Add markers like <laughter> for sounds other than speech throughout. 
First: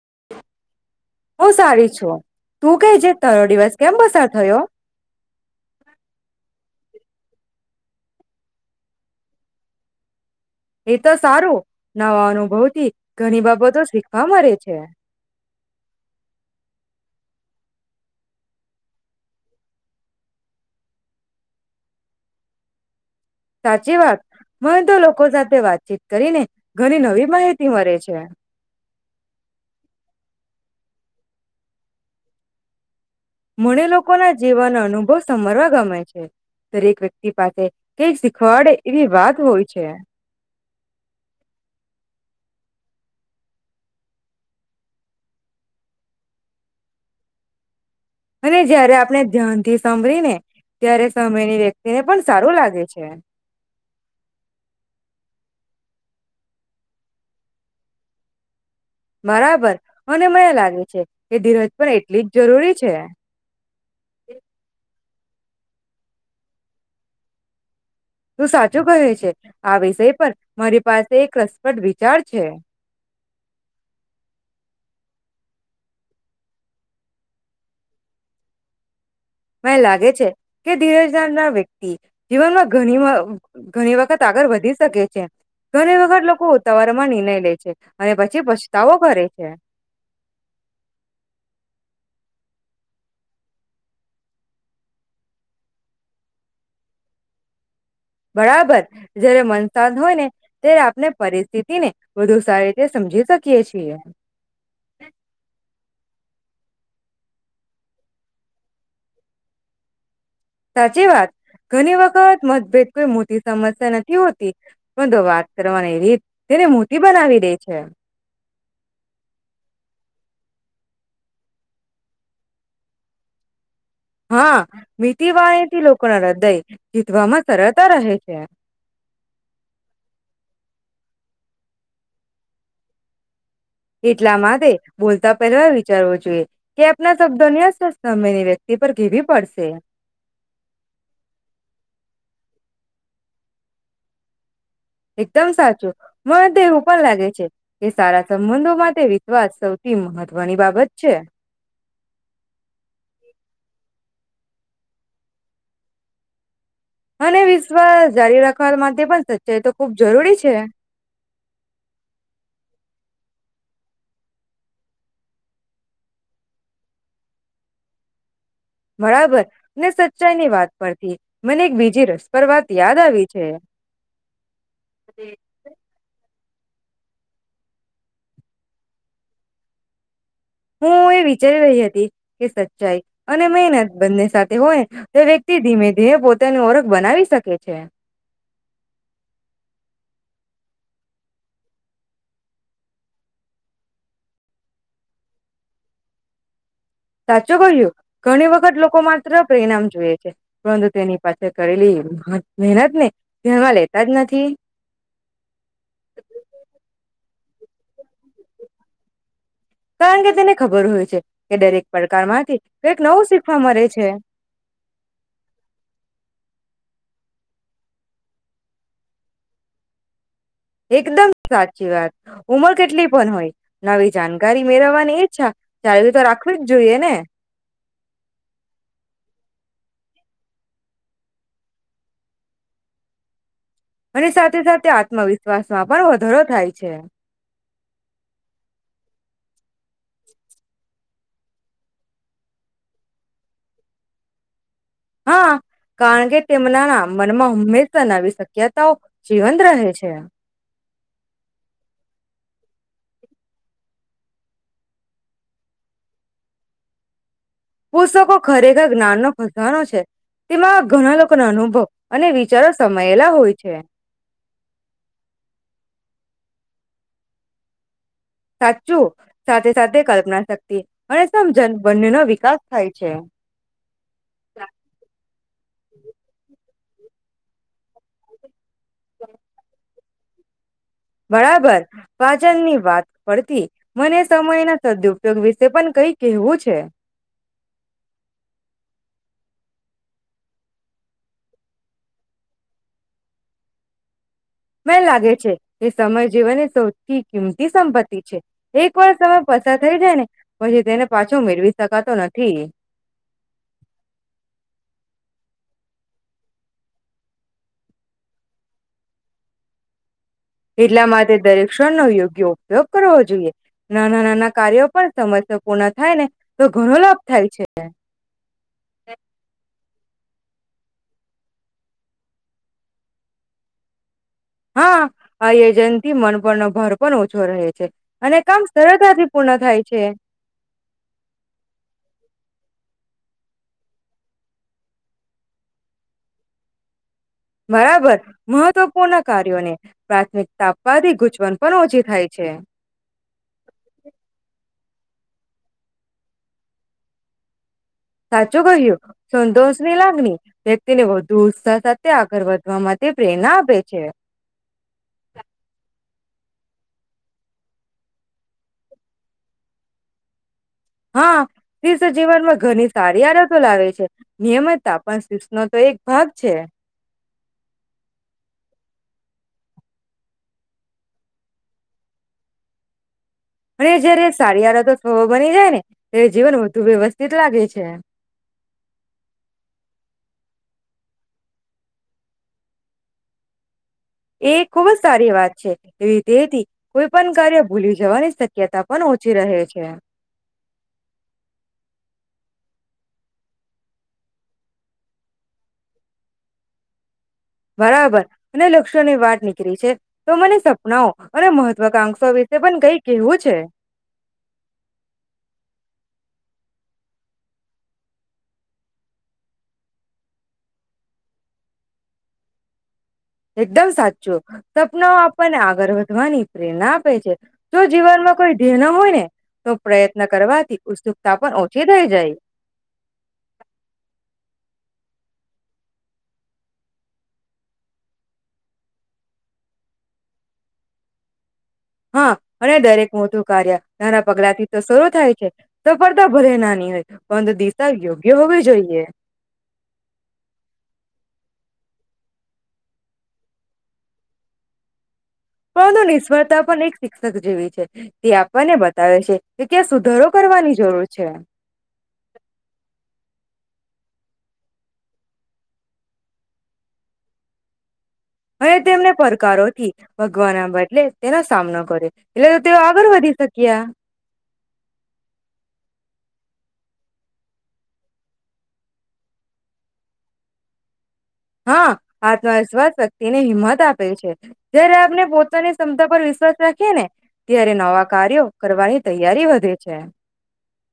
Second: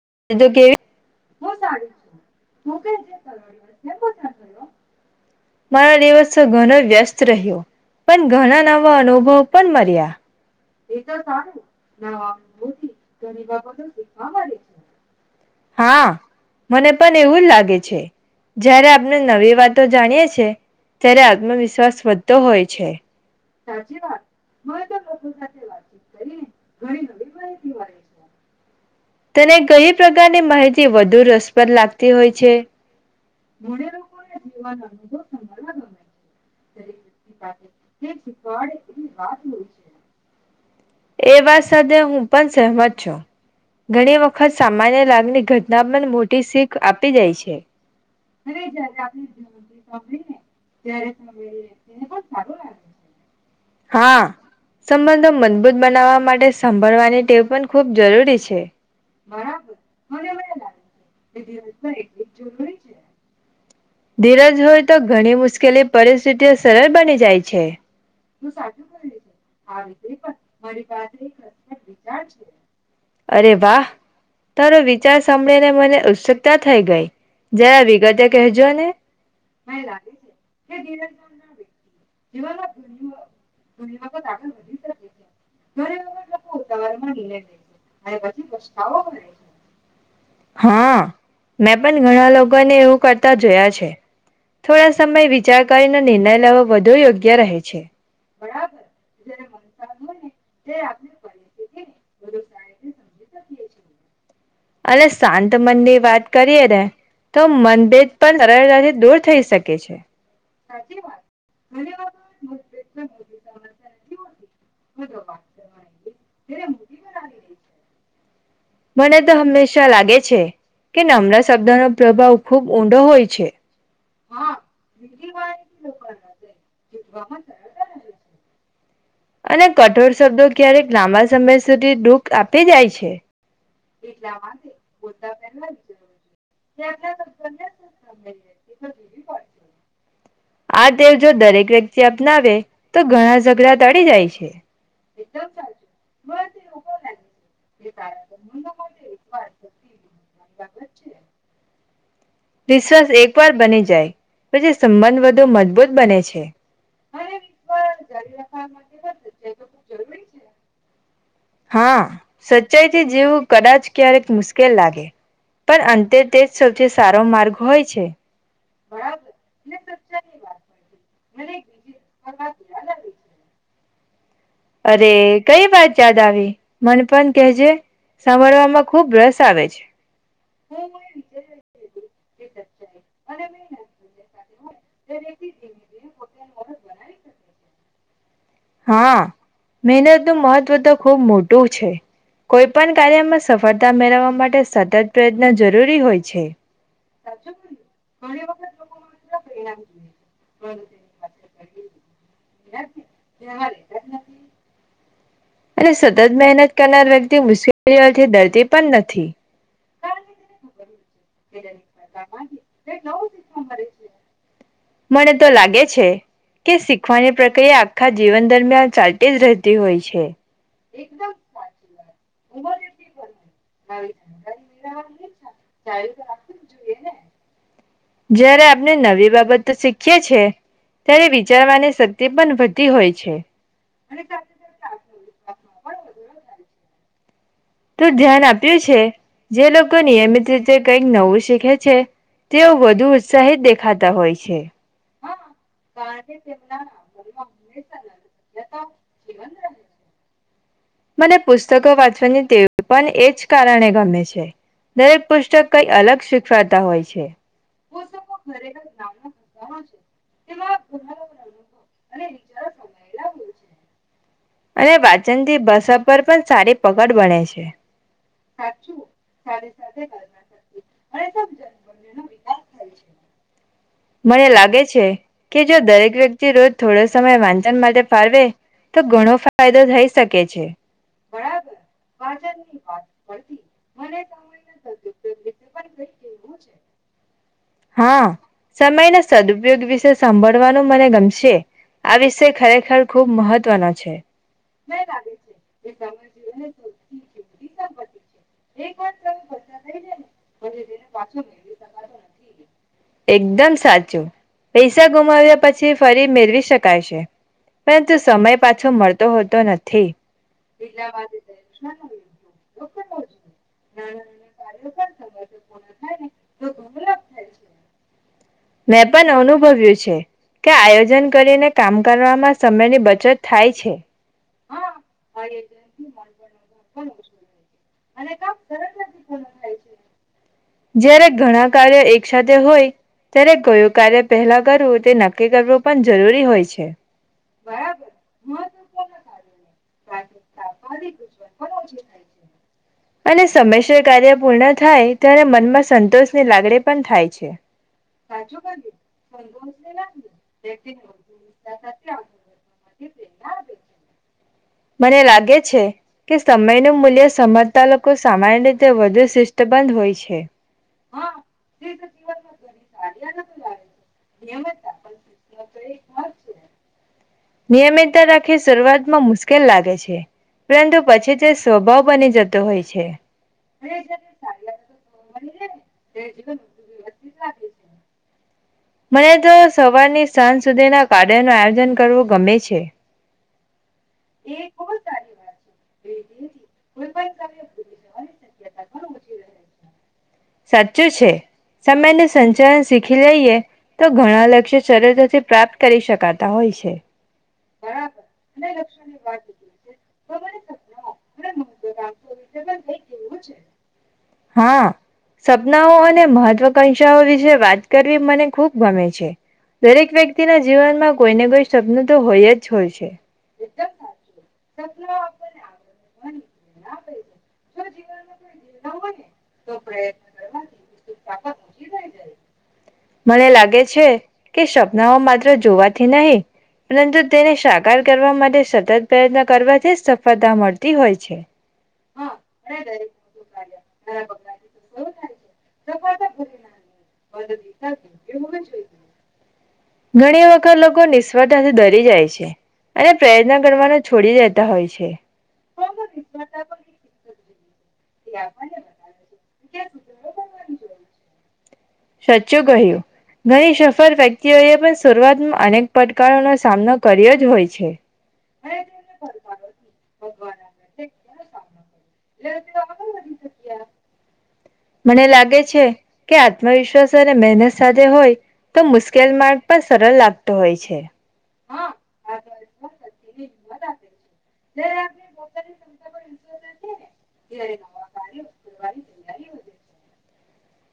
<unintelligible> બહુ સારી છો. તું કે જે તારો દિવસ કેમ પસાર થયો મારા દિવસ ઘણા વ્યસ્ત. રહ્યો પણ ઘણા, નવા અનુભવ, પણ મળ્યા. એ તો સારું નવા, અનુભવથી ઘણી બાબતો શીખવા મળે છે. હા, મને પણ એવું જ લાગે છે, જારે આપણે નવી વાતો જાણીએ છે, ત્યારે આત્મવિશ્વાસ વધતો હોય, છે. સાચી વાત મને, તો લોકો સાથે વાતચીત કરીને ઘણી, નવી માહિતી મળે છે. તેને કઈ પ્રકારની માહિતી, વધુ રસપ્રદ લાગતી હોય છે. મને લોકોના જીવનો અનુભવ સાંભળવા ગમે છે, દરેક વ્યક્તિ પાસે કઈક શીખવાડે એવી વાત હોય છે. એ વાત સાથે હું, પણ સહમત છું, ઘણી વખત સામાન્ય લાગતી, ઘટના પણ મોટી શીખ આપી દાય છે. અને જયારે આપણે ધ્યાનથી સાંભળીને ત્યારે સામેની વ્યક્તિને પણ સારું લાગે છે. હા સંબંધો મજબૂત બનાવવા માટે સાંભળવાની ટેવ પણ ખૂબ જરૂરી છે. બરાબર અને મને લાગે છે કે ધીરજ પણ એટલી જ જરૂરી છે. ધીરજ હોય તો ઘણી મુશ્કેલી પરિસ્થિતિઓ સરળ બની જાય છે. તું સાચું કહે છે આ વિષય પર મારી પાસે એક રસપ્રદ વિચાર છે અરે વાહ તારો વિચાર સાંળીને મને ઉત્સુકતા થઈ ગઈ જરા વિગતે કહેજો. જોને મને લાગે છે કે ધીરજ નામના વ્યક્તિ જીવનમાં ઘણી વાર ઘણી વખત આગળ વધી શકે છે ઘણી વખત લોકો ઉતાવરમાં નિર્ણય લે છે અને પછી પછતાવો કરે છે. હા મેં પણ ઘણા લોકો ને એવું કર જોયા છે થોડા સમય વિચાર કરીને નિર્ણય લેવો વધુ યોગ્ય રહે છે. બરાબર જયારે મન શાંત હોયને ત્યારે આપણે પરિસ્થિતિ ને વધુ સારી રીતે સમજી શકીએ કિએ છીએ. અને શાંતમનની વાત કરીએને તો મનભેદ પણ સરળતાથી દૂર થઈ શકે છે. સાચી વાત ઘણી વખત મતભેદ કોઈ મોટી સમસ્યા નથી હોતી પરંતુ વાત કરવાની રીત તેને મોટી બનાવી દે છે. મને તો હંમેશા લાગે છે કે નામણાં શબ્દનો પ્રભાવ ખૂબ ઊંડો હોય છે. હા મીઠી વાણીથી લોકો ના હૃદય જીતવામાં સરળતા રહે છે અને કઠોર શબ્દો ક્યારેક લાંબા સમય સુધી દુઃખ આપી જાય છે એટલા માટે બોલતા પહેલા વિચારવો જોઈએ કે, આપના શબ્દોની અસર સામેની વ્યક્તિ પર કેવી પડશે. આ તે જો દરેક વ્યક્તિ અપનાવે તો ઘણા ઝઘડા ટળી જાય છે. એકદમ સાચું મને તો એવું પણ લાગે છે કે સારા સંબંધો માટે વિશ્વાસ સૌથી મહત્વની બાબત છે. વિશ્વાસ એક વાર બની જાય. પછી સંબંધ વધુ મજબૂત બને છે. અને વિશ્વાસ જારી રાખવા માટે પણ સચ્ચાઈ તો ખુબ જરૂરી છે. હા સચ્ચાઈથી જીવવું કદાચ ક્યારેક મુશ્કેલ લાગે પણ અંતે તેજ સૌથી સારો માર્ગ હોય છે. બરાબર ને સચ્ચાઈ ની વાત પરથી મને એક બીજી રસપર વાત યાદ આવી છે. અરે કઈ વાત યાદ આવી? મને પન કહેજે સાંભરવામાં ખુબ રસ આવે છે. હું એ વિચારી રહી હતી કે સચ્ચાઈ અને મહેનત બંને સાથે હોય તો વ્યક્તિ ધીમે ધીમે પોતાની ઓળખ બનાવી શકે છે. હા મહેનત નુ મહત્વ તો ખૂબ મોટું છે. કોઈ પણ કાર્યમાં સફળતા મેળવવા માટે સતત પ્રયત્ન જરૂરી હોય છે. સાચો કહ્યું. ઘણી વખત લોકો માત્ર પરિણામ જોયે છે પરંતુ તેની પાછળ કરેલી મહેનત ને નજરમાં લેતા જ નથી. અને સતત મહેનત કરનાર વ્ય તિ મુશ્કેલીઓથી ડરતી પણ નથી. કારણ કે તેને ખબર હોય છે કે દરેક પડકાર માંથી કંઈક નવું શીખવા મરે છે. મળે તો લાગે છે કે શીખવાની પ્રક્રિયા આખા જીવન દરમિયાન ચાલતી જ રહેતી હોય છે. એકદમ સાચી વાત. ઉમર કેટલી પણ હોય નવી જાણકારી મેળવવાની ઈચ્છા ચાલું તો રાખવી જ જોઈએ ને. જ્યારે આપણે નવી બાબતો શીખીએ છે, ત્યારે વિચારવાની શક્તિ પણ વધતી હોય છે. અને સાથે સાથે આત્મવિશ્વાસ માં પણ વધોરો થાય છે. તો ધ્યાન આપ્યું છે, જે લોકો નિયમિત રીતે કંઈક નવું શીખે છે. તેઓ વધુ ઉત્સાહિત દેખાતા હોય છે. હા કારણ કે તેમના મનમાં હંમેશા નવી શક્યતાઓ જીવંત રહે છે. મને પુસ્તકો વાંચવાની તેવ પણ એ જ કારણે ગમે છે. દરેક પુસ્તક કંઈ અલગ શીખવાતા હોય છે. પુસ્તકો ખરેખર જ્ઞાનનો ભંડારો છે, તેમાં ઘણા લોકોના અનુભવ અને વિચારો સમાયેલા હોય છે. અને વાચનથી ભાશા પર પણ સારી પકડ બને છે. સાચું સાથે સાથે કલ્પના શક્તિ અને સમજન બંનેનો વિકાસ થાય છે. મને લાગે છે કે જો દરેક વ્યક્તિ તો થોડો સમય વાંચન માટે ફાળવે તો ઘણો ફાયદો થઈ શકે છે. બરાબર વાચનની વાત પડથી મને સમયના સદુપયોગ વિશે પણ કઈ કહેવું છે. હા, સમયના સદઉપયોગ વિશે સાંભળવાનો મને ગમશે, આ વિષય ખરેખર ખુબ મહત્વનો છે. મને લાગે છે એ સમય જીવનની સૌથી કિંમતી સંપત્તિ છે. એક વાર સમય પસાર થઈ જાય ને પહી તેને પાછો મેળવી શકાતો નથી. એકદમ સાચું પૈસા ગુમાવ્યા પછી ફરી મેળવી શકાય છે, પરંતુ સમય પાછો મળતો હોતો નથી. એટલા માટે દરેક ક્ષણ નો યોગ્ય ઉપયોગ કરવો જોઈએ, નાના નાના કાર્યો પણ સમયસ પૂર્ણ થાય ને તો ઘણો લાભ થાય છે. મેં પણ અનુભવ્યું છે. કે આયોજન કરીને કામ કરવામાં સમયની બચત થાય છે. હા આ એજન થી મન પરનો ભર પણ ઓછો રહે છે. અને કામ સરળતાથી પૂર્ણ થાય છે. જ્યારે ઘણા કાર્ય એક સાથેથે હોય ત્યારે કયું કાર્ય પહેલા કરવું તે નક્કી કરવું પણ જરૂરી હોય છે. બરાબર મહત્વપૂર્ણ કાર્યોને પ્રાથમિકતા આપવાથી ગૂંચવણ પણ ઓછી થાય છે. અને સમયસર કાર્ય પૂર્ણ થાય ત્યારે મનમાં સંતોષ ની લાગણી પણ થાય છે. સાચું કહ્યું સંતોષની લાગણી વ્યક્તિને વધુ ઉત્સાહ સાથે આગળ વધવા માટે પ્રેરણા આપે છે. મને લાગે છે કે સમય ન મૂલ્ય સમજતા લોકો સામાન્ય રીતે વધુ શિષ્ટબંધ હોય છે. હા શીર્ષ જીવનમાં ઘરની સારી આદતો લાવે છે નિયમિતતા પણ શિર્ષ નો તો એક ભાગ છે. નિયમિતતા રાખી શરૂઆતમાં મુશ્કેલ લાગે છે પરંતુ પછી તે સ્વભાવ બની જતો હોય છે. અને જયારે સાડિયારા તો સ્વ બની જાય ને ત્યારે જીવન વધુ વ્યવસ્થિત લાગે છે. મને તો સવારની સાંજ સુધીના કારડન ન આયોજન કરવું ગમે છે. એ ખૂબ જ સારી વાત છે એવી તેથી કોઈ પણ કાર્ય ભૂલી જવાની શક્યતા પણ ઓછી રહે છે. સાચું છે સમયને સંચાલન શીખી લઈએ તો ઘણા લક્ષ્ય શરતોથી પ્રાપ્ત કરી શકાતા હોય છે. બરાબર અને લક્ષ્યોની વાત નીકળ છે તો મને સપનાઓ અને મહત્વકાંક્ષા વિશે પણ કઈ કેવું છે. હા સપનાઓ અને મહત્વકાંક્ષાઓ વિશે વાત કરવી મને ખૂબ ગમે છે દરેક વ્યક્તિના જીવનમાં કોઈને કોઈ સપનું તો હોય જ હોય છે. એકદમ સાચું સપનાઓ આપણને આગળ વધવાની પ્રેરણા આપે છે. જો જીવનમાં કોઈ ધેન ના હોય ને તો પ્રયત્ન કરવાથી ઉત્સુકતા પણ ઓછી થઈ જાય. મને લાગે છે કે સપનાઓ માત્ર જોવાથી નહીં પરંતુ તેને સાકાર કરવા માટે સતત પ્રયત્ન કરવાથી સફળતા મળતી હોય છે. હા અને દરેક મોટું કાર્ય નાના પગલા થી તો શરૂ થાય છે. સફળતા ભલે નાની હોય પરંતુ દીસ તા યોગ્ય હોવી જોઈએ. ઘણી વખત લોકો નિષ્ફળતાથી ડરી જાય છે અને પ્રયત્ન કરવાનો છોડી દેતા હોય છે. કોનો નિષ્ફળતા પણ એક શિક્ષક જોએ તે આપણને બતાવે છે કે ક્યાં સુધારો કરવાની જરૂર છે. સાચું કહ્યું. ઘણી સફર વ્યક્તિઓએ પણ શરૂઆતમાં અનેક પડકારોનો સામનો કર્યો જ હોય છે. અને તેમને પરકારોથી ભગવાનના બદલે તેનો સામનો કર્યો એટલે તો તેઓ આગળ વધી શક્યા. મને લાગે છે કે આત્મવિશ્વાસ અને મહેનત સાથે હોય તો મુશ્કેલ માર્ગ પણ સરળ લાગતો હોય છે. હા આત્મવિશ્વાસ વ્યક્તિને હિંમત આપે છે. જ્યારે આપને પોતાની ક્ષમતા પર વિશ્વાસ રાખીએ ને, ત્યારે નવા કાર્યો કરવાની તૈયારી વધે છે.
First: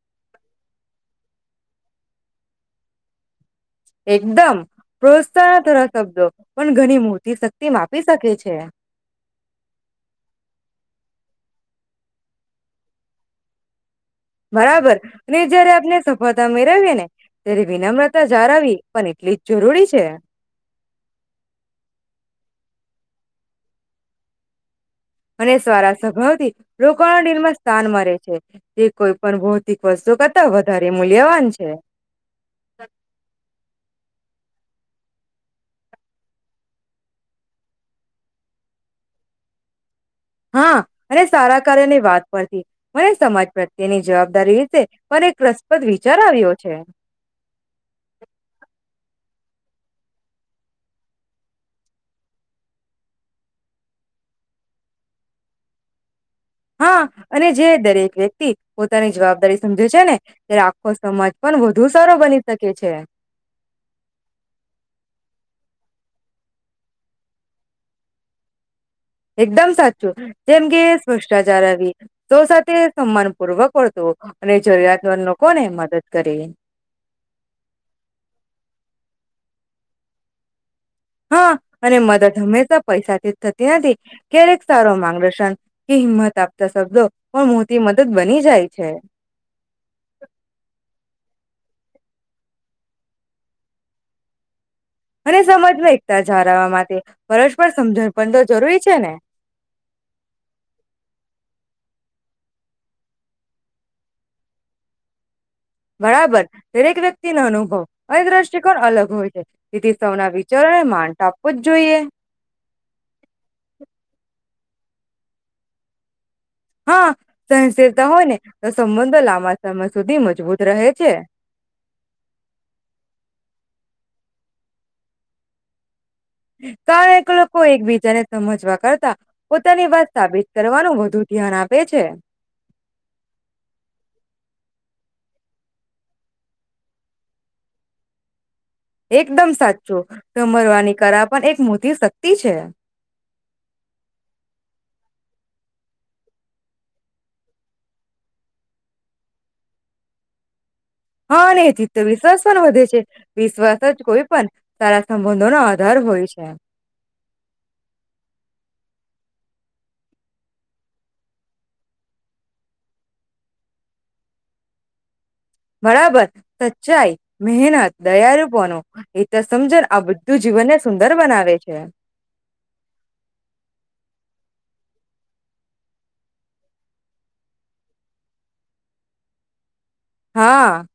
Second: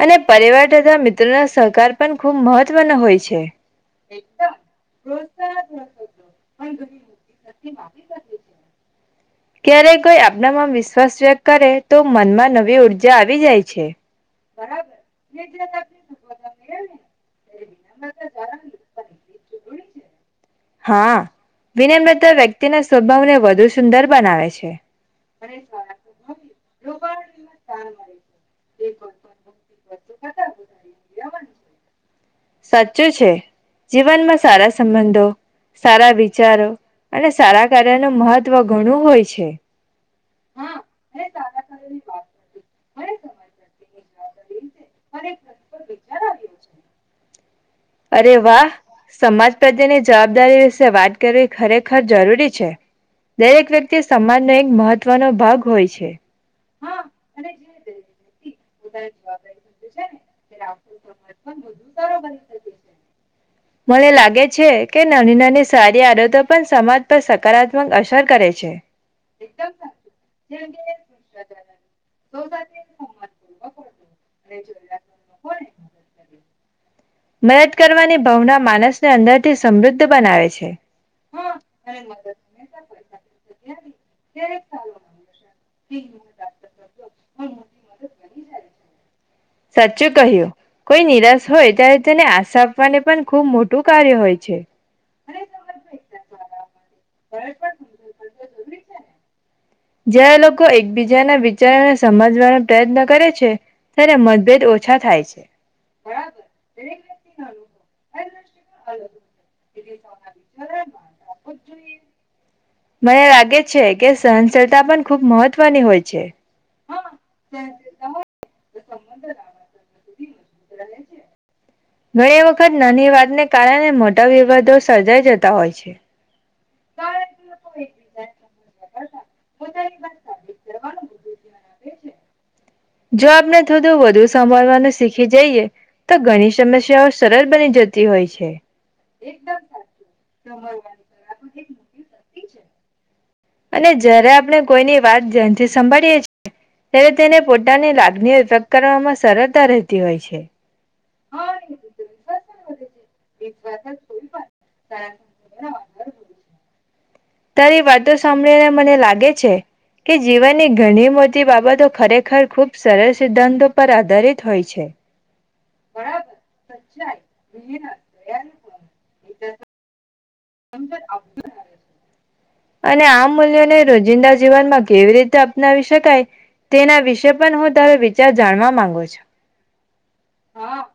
અને પરિવાર તથા મિત્રોના સહકાર પણ ખૂબ મહત્વનો હોય છે. એકદમ પ્રોત્સાહન થરા શબ્દો પણ ઘણી મૂર્તિ શક્તિ માપી શકે છે. ક્યારે કોઈ આપનામાં વિશ્વાસ વ્યક્ત કરે તો મનમાં નવી ઉર્જા આવી જાય છે. બરાબર જયારે આપને સફળતા મેળવીએ ને ત્યારે વિનમ્રતા જાળવી પણ એટલી જ જરૂરી છે. સ્વભાવ ને વધુ સુંદર બનાવે છે. અને સરાા સ્વભાવથી લોકોના નિિલમાં સ્થાન મારે છે જે કોઈ પણ ભૌતિક વસ્તુ કરતા વધારે મૂલ્યવાન છે. સાચું છે જીવનમાં સસ સંબંધો સારા વિચારો અને સારા કાર્ય ન મહત્વ ઘણું હોય છે. હા અને સારા કાર્યની વાત પરથી મને સમજ પતીની જવાબદારી દરે રીતે પણ એક રસપ્રદ વિચાર આવ્યો છે. અરે વાહ સમાજ પ્રત્યેની જવાબદારી વિશે વાત કરવી ખરેખર જરૂરી છે દરેક વ્યક્તિ સમાજનો એક મહત્વનો ભાગ હોય છે. હા અને જે દરેક વ્યક્તિ પોતાની જવાબદારી સમજે છે ને ત્યારે આખો સમાજ પણ વધુ સારો બની શકે છે. મને લાગે છે કે નાની નાની સારી આડતો પણ સમાજ પર સકારાત્મક અસર કરે છે. એકદમ સાચું જેમ કે ભષ્ટાચાર આવી સ સાથે સન્માન પૂર્વક વળત અને જરૂરિયાતર લોકોને મદદ કરવી. મદદ કરવાની ભાવના માનસને અંદર થી સમૃદ્ધ બનાવે છે. હા અને મદદ હંમેશા પૈસાથી જ થતી નથી ક્યારેક સારો માર્ગદર્શન કે હિંમત આપતા શબ્દો પણ મોટી મદદ બની જાય છે. સાચું કહ્યું કોઈ નિરાશ હોય ત્યારે તેને આશા આપવાને પણ ખુબ મોટું કાર્ય હોય છે. અને સમજમાં એકતા જાળવવા માટે પરસ્પર સમજણપણ તો જરૂરી છે ને. જય્યારે લોકો એકબીજાના વિચારોને સમજવાનો પ્રયત્ન કરે છે ત્યારે મતભેદ ઓછા થાય છે. બરાબર દરેક વ્યક્તિ ન અનુભવ અને દ્રષ્ટિકોણ અલગ હોય છે તેથી સૌના વિચારોને માન ટા આપવું જ જોઈએ. મને લાગે છે કેસ અશળતા પણ ખુબ મહત્વની હોય છે. હા સહશરતા હોય ને તો સંબંધો લાંબા સમય સુધી મજબૂત રહે છે. ઘણી વખત નાની વાતને કારણે મોટા વિવાદો સર્જાઈ જતા હોય છે. કારણક લોકો એકબીજાને સમજવા કરતા પોતાની વાત સાબિત કરવાનું વધુ ધ્યાન આપે છે. જો આપણે થોડું વધુ સાંભળવાનું શીખી જઈએ તો ઘણી સમસ્યાઓ સરળ બની જતી હોય છે. એકદમ સાચુંમરવાની કરા પણ એક મોટી શક્તિ છે. અને જ્યારે આપણે કોઈની વાત ધનથી સંભાળીએ છીએ ત્યારે તેને પોતાની લાગણીઓ વ્યક્ત કરવામાં સરળતા રહેતી હોય છે. હા અને એથીિત તો વિશ્વાસ પણ વધે છે વિશ્વાસ જ કોઈ પણ સારા સંબંધોનો આધાર હોય છે. તારી વાતો સાંભળીને મને લાગે છે કે જીવનની ઘણી મોટી બાબતો ખરેખર ખૂબ સરળ સિદ્ધાંતો પર આધારિત હોય છે. બરાબર સચ્ચાઈ મહેનત દયારૂપો ન એત સમજન આ બ અને આ મૂલ્યોને રોજિંદા જીવનમાં કેવી રીતે અપનાવી શકાય તેના વિશે પણ હું તારો વિચાર જાણવા માંગુ છું. હા.